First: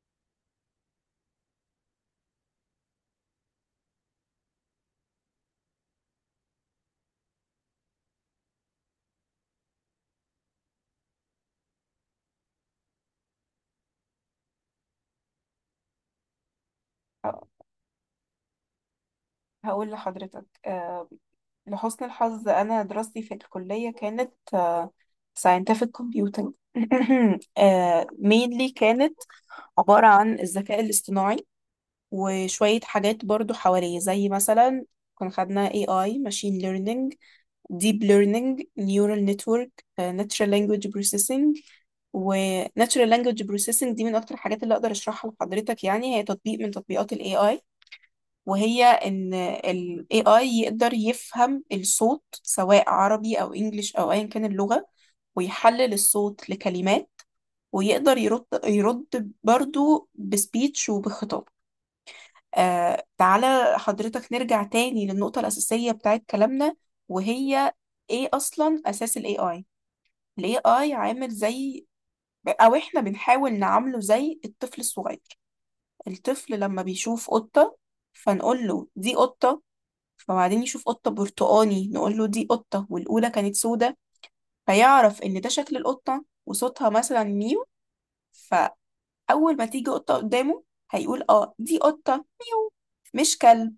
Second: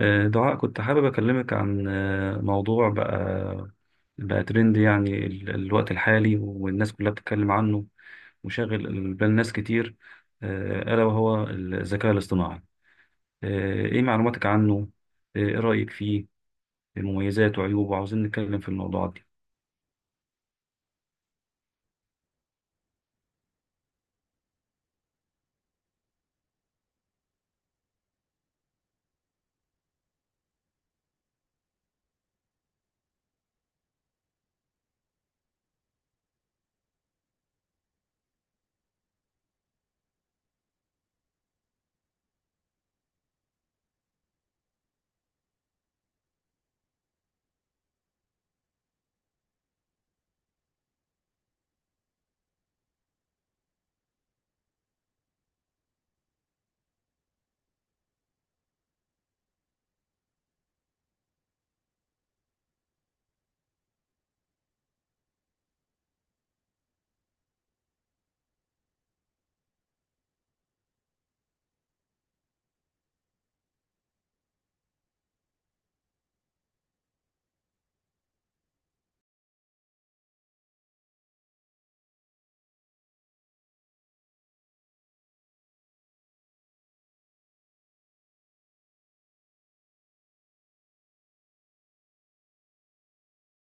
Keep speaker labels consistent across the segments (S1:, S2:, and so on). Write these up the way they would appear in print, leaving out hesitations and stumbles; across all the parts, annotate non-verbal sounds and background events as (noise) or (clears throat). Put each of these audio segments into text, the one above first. S1: دعاء، كنت حابب أكلمك عن موضوع بقى ترند يعني الوقت الحالي والناس كلها بتتكلم عنه، وشاغل بال ناس كتير. ألا وهو الذكاء الاصطناعي. إيه معلوماتك عنه؟ إيه رأيك فيه؟
S2: ه-
S1: مميزاته وعيوبه، وعاوزين نتكلم في الموضوعات دي.
S2: هقول لحضرتك، لحسن الحظ أنا دراستي في الكلية كانت scientific computing (clears throat) mainly كانت عبارة عن الذكاء الاصطناعي، وشوية حاجات برضو حواليه زي مثلا كنا خدنا AI، machine learning، deep learning، neural network، natural language processing. و natural language processing دي من أكتر الحاجات اللي أقدر أشرحها لحضرتك، يعني هي تطبيق من تطبيقات ال AI، وهي ان ال AI يقدر يفهم الصوت سواء عربي او انجليش او ايا كان اللغة، ويحلل الصوت لكلمات، ويقدر يرد برضو بسبيتش وبخطاب. تعالى حضرتك نرجع تاني للنقطة الأساسية بتاعت كلامنا، وهي ايه أصلا أساس ال AI. ال AI عامل زي، أو احنا بنحاول نعامله زي الطفل الصغير. الطفل لما بيشوف قطة، فنقول له دي قطة، فبعدين يشوف قطة برتقاني نقول له دي قطة والأولى كانت سودة، فيعرف إن ده شكل القطة وصوتها مثلا ميو. فأول ما تيجي قطة قدامه هيقول اه دي قطة ميو، مش كلب.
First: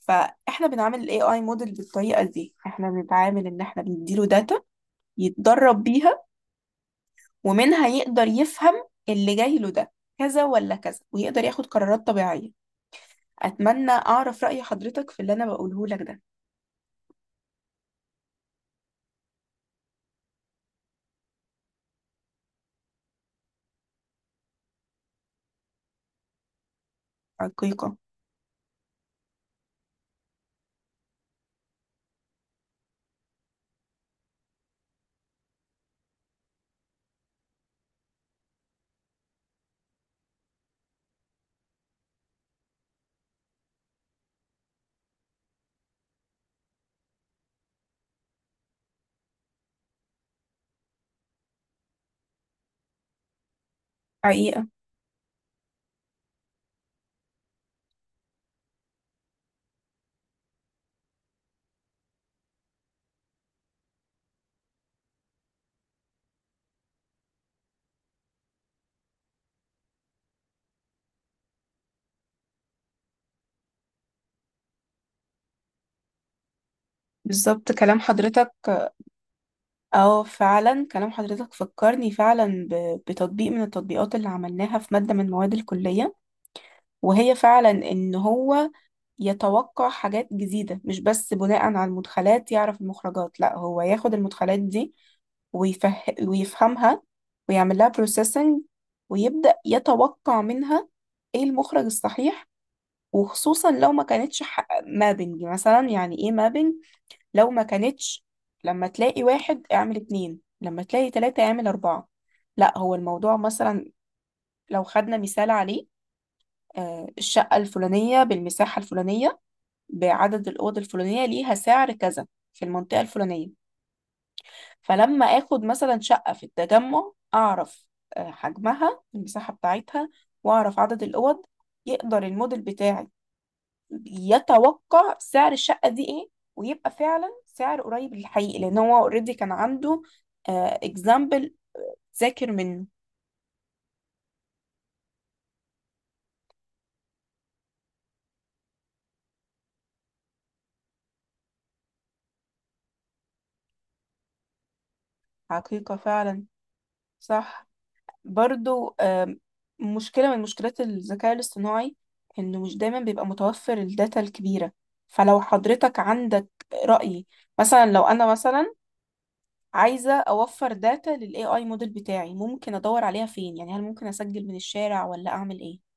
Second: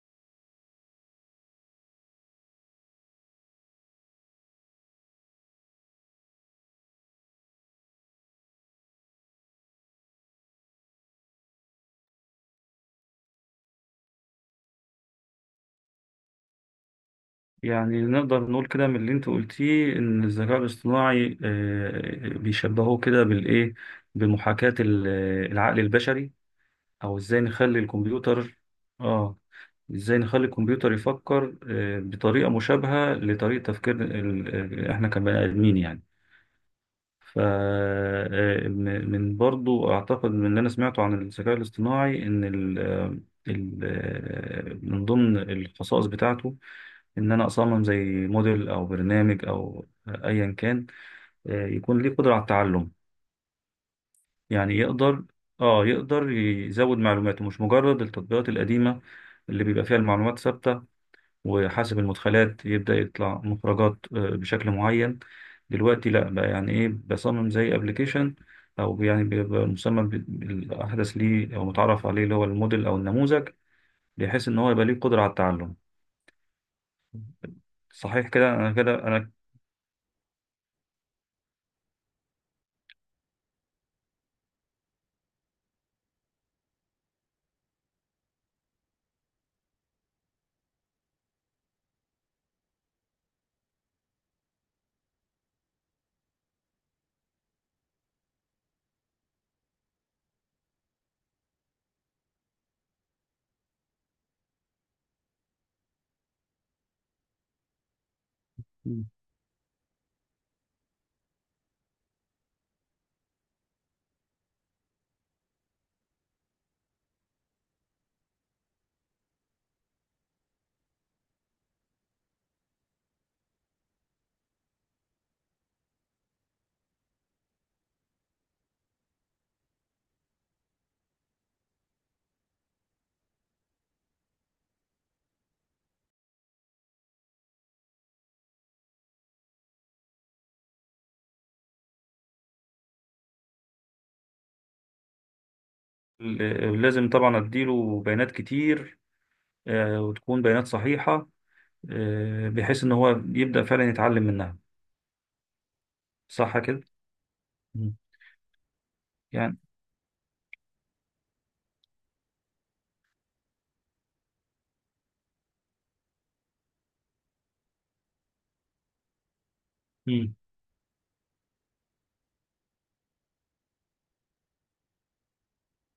S2: فاحنا بنعمل الاي اي موديل بالطريقه دي، احنا بنتعامل ان احنا بنديله داتا يتدرب بيها، ومنها يقدر يفهم اللي جاي له ده كذا ولا كذا، ويقدر ياخد قرارات طبيعيه. اتمنى اعرف راي حضرتك في اللي انا بقوله لك ده.
S1: يعني نقدر نقول كده من اللي أنت قلتيه إن الذكاء الاصطناعي بيشبهوه كده بالإيه؟ بمحاكاة العقل البشري، او ازاي نخلي
S2: حقيقه.
S1: الكمبيوتر. اه، ازاي نخلي الكمبيوتر يفكر بطريقة مشابهة لطريقة تفكير احنا كبني ادمين يعني. ف من برضو اعتقد من اللي انا سمعته عن الذكاء الاصطناعي ان من ضمن الخصائص بتاعته ان انا اصمم زي موديل او برنامج او ايا كان، يكون ليه قدرة على التعلم.
S2: حقيقه.
S1: يعني يقدر يزود معلوماته، مش مجرد التطبيقات القديمة اللي بيبقى فيها المعلومات ثابتة وحاسب المدخلات يبدأ يطلع مخرجات بشكل معين. دلوقتي لا بقى، يعني ايه بصمم زي ابلكيشن او يعني بيبقى مسمى بالاحدث ليه او متعرف عليه، اللي هو الموديل او النموذج، بحيث ان هو يبقى ليه قدرة على التعلم.
S2: بالظبط كلام
S1: صحيح كده انا،
S2: حضرتك.
S1: كده انا.
S2: اه فعلا كلام حضرتك فكرني فعلا بتطبيق من التطبيقات اللي عملناها في مادة من مواد الكلية، وهي فعلا ان هو يتوقع حاجات جديدة، مش بس بناء على المدخلات يعرف المخرجات، لا هو ياخد المدخلات دي ويفه... ويفهمها ويعمل لها بروسيسنج، ويبدأ يتوقع منها ايه المخرج الصحيح. وخصوصا لو ما كانتش مابنج. مثلا يعني ايه مابنج؟ لو ما كانتش لما
S1: مم.
S2: تلاقي واحد اعمل اتنين، لما تلاقي تلاتة اعمل أربعة. لا هو الموضوع مثلا، لو خدنا مثال عليه، الشقة الفلانية بالمساحة الفلانية بعدد الأوض الفلانية ليها سعر كذا في المنطقة الفلانية. فلما آخد مثلا شقة في التجمع أعرف حجمها المساحة بتاعتها، وأعرف عدد الأوض، يقدر الموديل بتاعي يتوقع سعر الشقة دي ايه، ويبقى فعلا سعر قريب للحقيقي لان هو اوريدي كان عنده اكزامبل ذاكر منه.
S1: لازم طبعا اديله بيانات كتير، وتكون بيانات صحيحة، بحيث ان هو يبدأ فعلا يتعلم منها.
S2: حقيقة فعلا.
S1: صح كده.
S2: صح.
S1: مم.
S2: برضو
S1: يعني.
S2: مشكلة من مشكلات الذكاء الاصطناعي انه مش دايما بيبقى متوفر الداتا الكبيرة. فلو حضرتك عندك رأي، مثلا لو انا مثلا عايزة
S1: مم.
S2: اوفر داتا لل AI موديل بتاعي، ممكن ادور عليها فين؟ يعني هل ممكن اسجل من الشارع ولا اعمل ايه؟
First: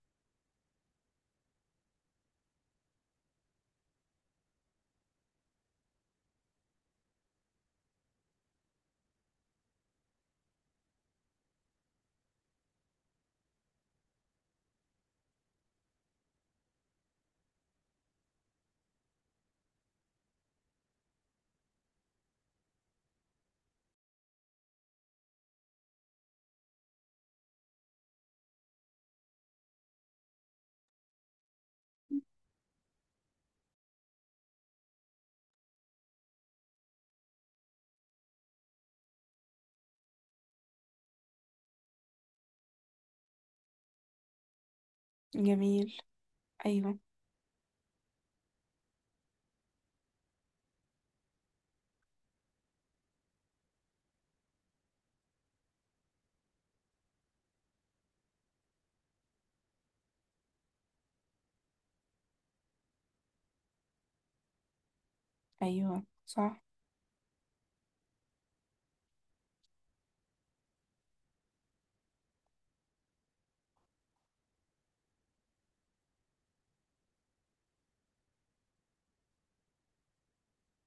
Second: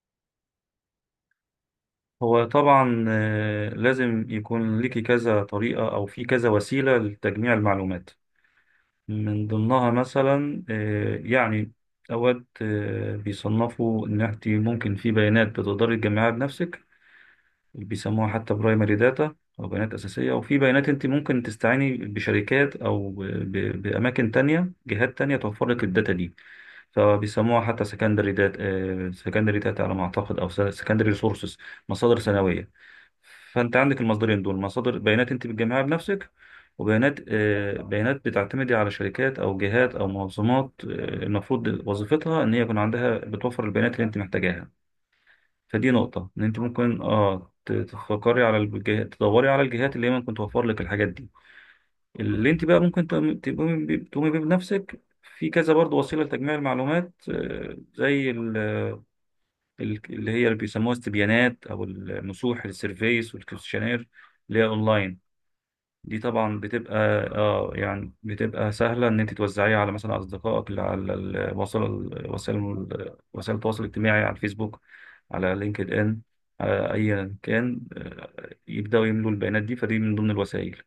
S1: هو طبعا لازم يكون ليكي كذا طريقة او في كذا وسيلة لتجميع المعلومات. من ضمنها مثلا يعني اوقات بيصنفوا ان انت ممكن في بيانات بتقدري تجمعها بنفسك، بيسموها حتى برايمري داتا او بيانات اساسيه. وفي بيانات انت ممكن تستعيني بشركات او باماكن تانية، جهات تانية توفر لك الداتا دي، فبيسموها حتى سكندري داتا، سكندري داتا، على ما اعتقد، او سكندري ريسورسز، مصادر ثانويه. فانت عندك المصدرين دول: مصادر بيانات انت بتجمعها بنفسك، وبيانات بيانات بتعتمدي على شركات او جهات او منظمات، المفروض وظيفتها ان هي يكون عندها، بتوفر البيانات اللي انت محتاجاها. فدي
S2: جميل.
S1: نقطه، ان انت
S2: ايوه.
S1: ممكن تفكري على الجهات، تدوري على الجهات اللي هي ممكن توفر لك الحاجات دي. اللي انت بقى ممكن تقومي بيه بنفسك، في كذا برضه وسيله لتجميع المعلومات، زي اللي هي اللي بيسموها استبيانات، او النصوح، السيرفيس والكويشنير، اللي هي اونلاين.
S2: ايوه
S1: دي طبعا
S2: صح.
S1: بتبقى، اه يعني بتبقى سهله ان انت توزعيها على مثلا اصدقائك اللي على الوسائل، وسائل وسائل التواصل الاجتماعي، على الفيسبوك، على لينكد ان، على ايا كان، يبداوا يملوا البيانات دي. فدي من ضمن الوسائل.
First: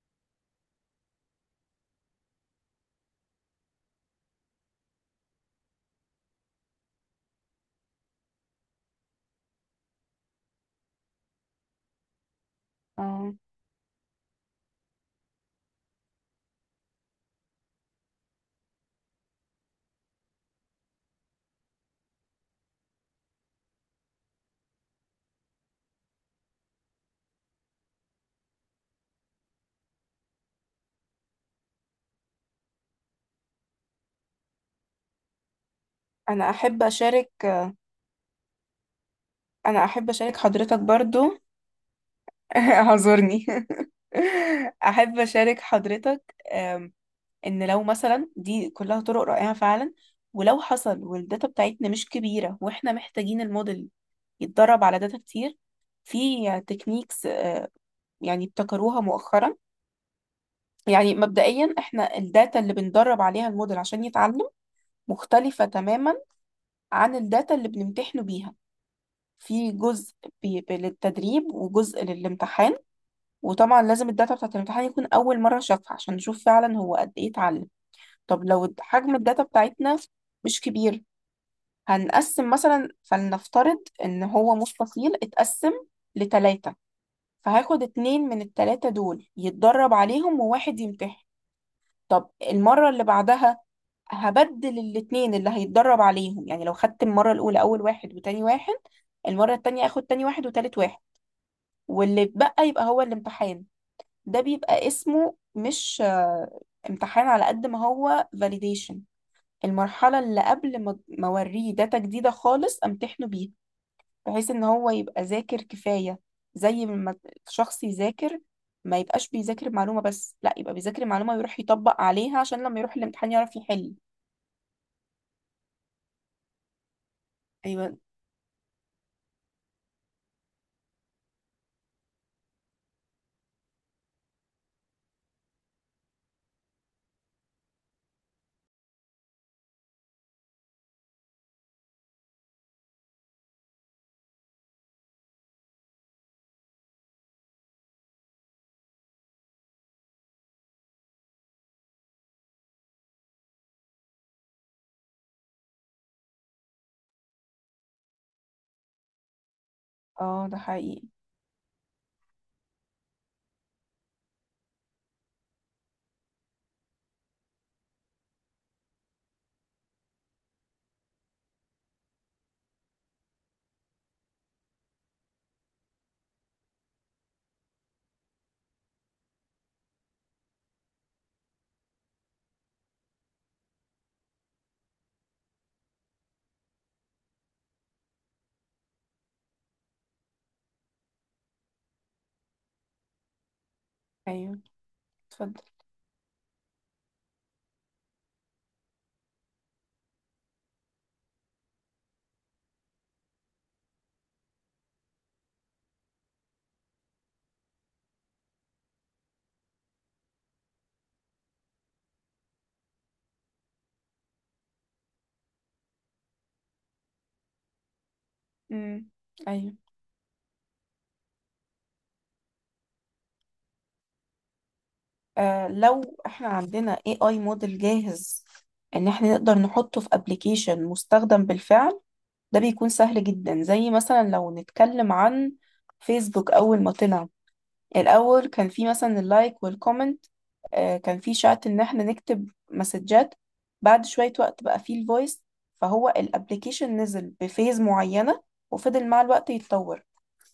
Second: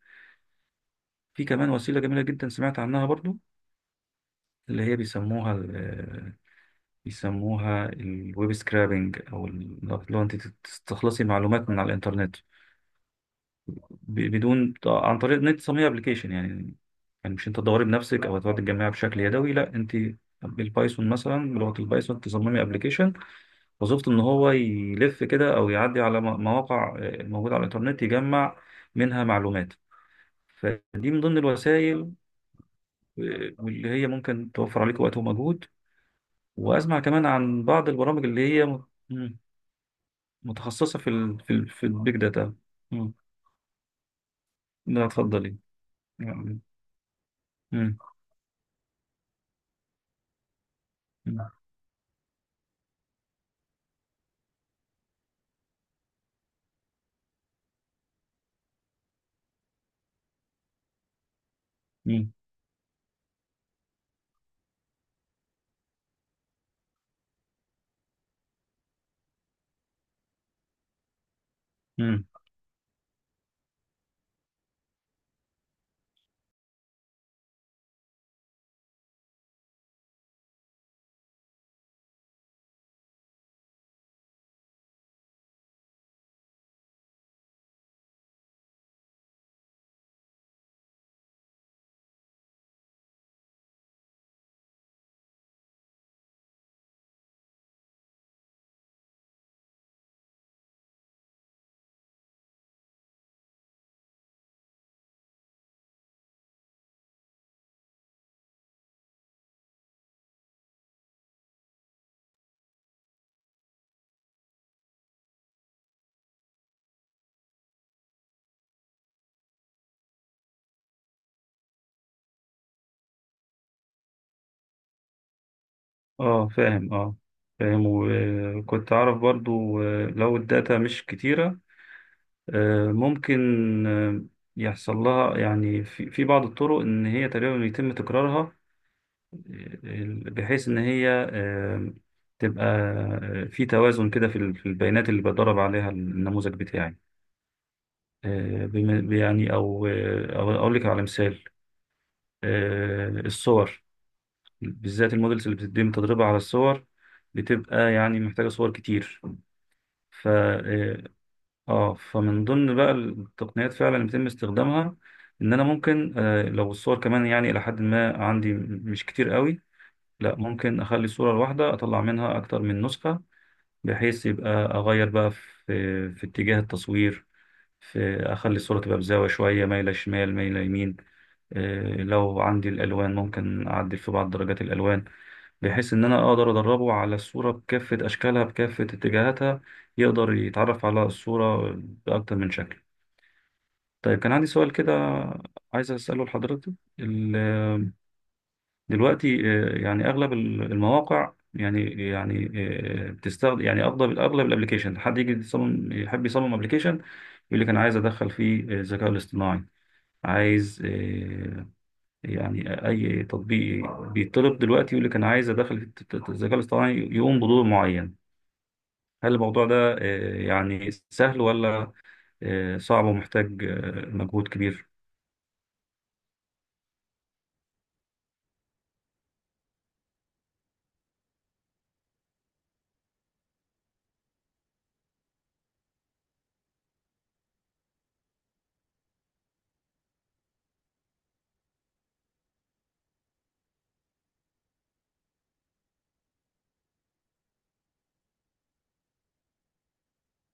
S1: في كمان وسيله جميله جدا سمعت عنها برضو، اللي هي بيسموها الويب سكرابنج، لو انت تستخلصي معلومات من على الانترنت،
S2: اه،
S1: ب- بدون عن طريق ان انت تصممي ابلكيشن. يعني يعني مش انت تدوري بنفسك او تقعدي تجمعي بشكل يدوي، لا، انت بالبايثون مثلا، بلغه البايثون، تصممي ابلكيشن وظيفته ان هو يلف كده، او يعدي على مواقع موجوده على الانترنت، يجمع منها معلومات. فدي من ضمن الوسائل، واللي هي ممكن توفر عليك وقت ومجهود.
S2: انا احب
S1: وأسمع كمان
S2: اشارك
S1: عن بعض البرامج اللي هي مت- مم.
S2: انا احب اشارك حضرتك
S1: متخصصة
S2: برضو.
S1: في البيج داتا.
S2: (laughs)
S1: مم.
S2: اعذرني. (laughs)
S1: لا
S2: احب
S1: اتفضلي.
S2: اشارك حضرتك
S1: يعني.
S2: ان لو
S1: مم.
S2: مثلا دي كلها طرق رائعة فعلا، ولو حصل والداتا
S1: مم.
S2: بتاعتنا مش كبيرة واحنا محتاجين الموديل يتدرب على داتا كتير، في تكنيكس يعني ابتكروها مؤخرا. يعني مبدئيا احنا
S1: مم.
S2: الداتا اللي بندرب عليها الموديل عشان يتعلم مختلفة تماما عن الداتا اللي بنمتحنه بيها. في جزء للتدريب وجزء
S1: مم.
S2: للامتحان. وطبعا لازم الداتا بتاعت الامتحان يكون أول مرة شافها عشان نشوف فعلا هو قد إيه اتعلم. طب لو حجم الداتا بتاعتنا مش كبير، هنقسم مثلا، فلنفترض إن هو مستطيل اتقسم لتلاتة، فهاخد اتنين من التلاتة دول يتدرب عليهم وواحد يمتحن. طب المرة اللي بعدها هبدل الاتنين اللي هيتدرب عليهم، يعني لو خدت المرة الأولى أول واحد وتاني واحد، المرة التانية هاخد تاني واحد وتالت واحد، واللي اتبقى يبقى هو الامتحان. ده بيبقى اسمه مش امتحان على قد ما هو validation. المرحلة اللي قبل ما اوريه داتا جديدة خالص امتحنه بيها، بحيث ان هو يبقى ذاكر كفاية. زي ما الشخص يذاكر، ما يبقاش بيذاكر معلومة بس، لا يبقى بيذاكر معلومة ويروح يطبق عليها عشان لما يروح الامتحان يعرف يحل.
S1: اه فاهم، اه فاهم.
S2: ايوه.
S1: وكنت أعرف برضو لو الداتا مش كتيرة، ممكن آه، يحصل لها، يعني في بعض الطرق، إن هي تقريبا يتم تكرارها، بحيث إن هي تبقى في توازن كده في في البيانات اللي بدرب عليها النموذج بتاعي. يعني، او اقول لك على مثال: الصور، بالذات المودلز اللي بتتم تدريبها على الصور، بتبقى يعني محتاجة صور كتير. ف
S2: اه ده حقيقي.
S1: اه آه، فمن ضمن بقى التقنيات فعلا اللي بيتم استخدامها، ان انا ممكن لو الصور كمان يعني الى حد ما عندي مش كتير قوي، لا، ممكن اخلي الصورة الواحدة اطلع منها اكتر من نسخة، بحيث يبقى اغير بقى في اتجاه التصوير، في اخلي الصورة تبقى بزاوية شوية، مايلة شمال، مايلة يمين. إيه، لو عندي الألوان ممكن أعدل في بعض درجات الألوان، بحيث إن أنا أقدر أدربه على الصورة بكافة أشكالها، بكافة اتجاهاتها، يقدر يتعرف على الصورة بأكتر من شكل. طيب، كان عندي
S2: ايوه.
S1: سؤال كده
S2: اتفضل.
S1: عايز أسأله لحضرتك. ال- دلوقتي يعني أغلب المواقع، يعني، يعني بتستخدم، يعني اغلب الابلكيشن، حد يجي يصمم، يحب يصمم ابلكيشن، يقول لك انا عايز ادخل فيه الذكاء الاصطناعي. عايز يعني أي تطبيق بيطلب دلوقتي يقول لك أنا عايز أدخل في الذكاء الاصطناعي يقوم بدور معين.
S2: امم.
S1: هل الموضوع
S2: ايوه.
S1: ده يعني سهل، ولا صعب ومحتاج مجهود كبير؟
S2: آه لو احنا عندنا AI موديل جاهز ان احنا نقدر نحطه في ابلكيشن مستخدم بالفعل، ده بيكون سهل جدا. زي مثلا لو نتكلم عن فيسبوك، اول ما طلع الأول كان في مثلا اللايك والكومنت، كان في شات إن احنا نكتب مسجات. بعد شوية وقت بقى في الفويس. فهو الابليكيشن نزل بفيز معينة وفضل مع الوقت يتطور.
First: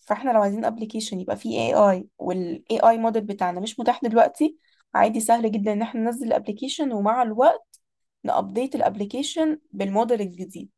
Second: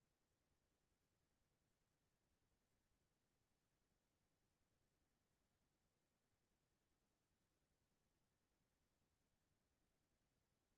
S2: فاحنا لو عايزين ابليكيشن يبقى فيه اي اي والاي اي موديل بتاعنا مش متاح دلوقتي، عادي سهل جدا ان احنا ننزل الابليكيشن ومع الوقت نابديت الابليكيشن بالموديل الجديد.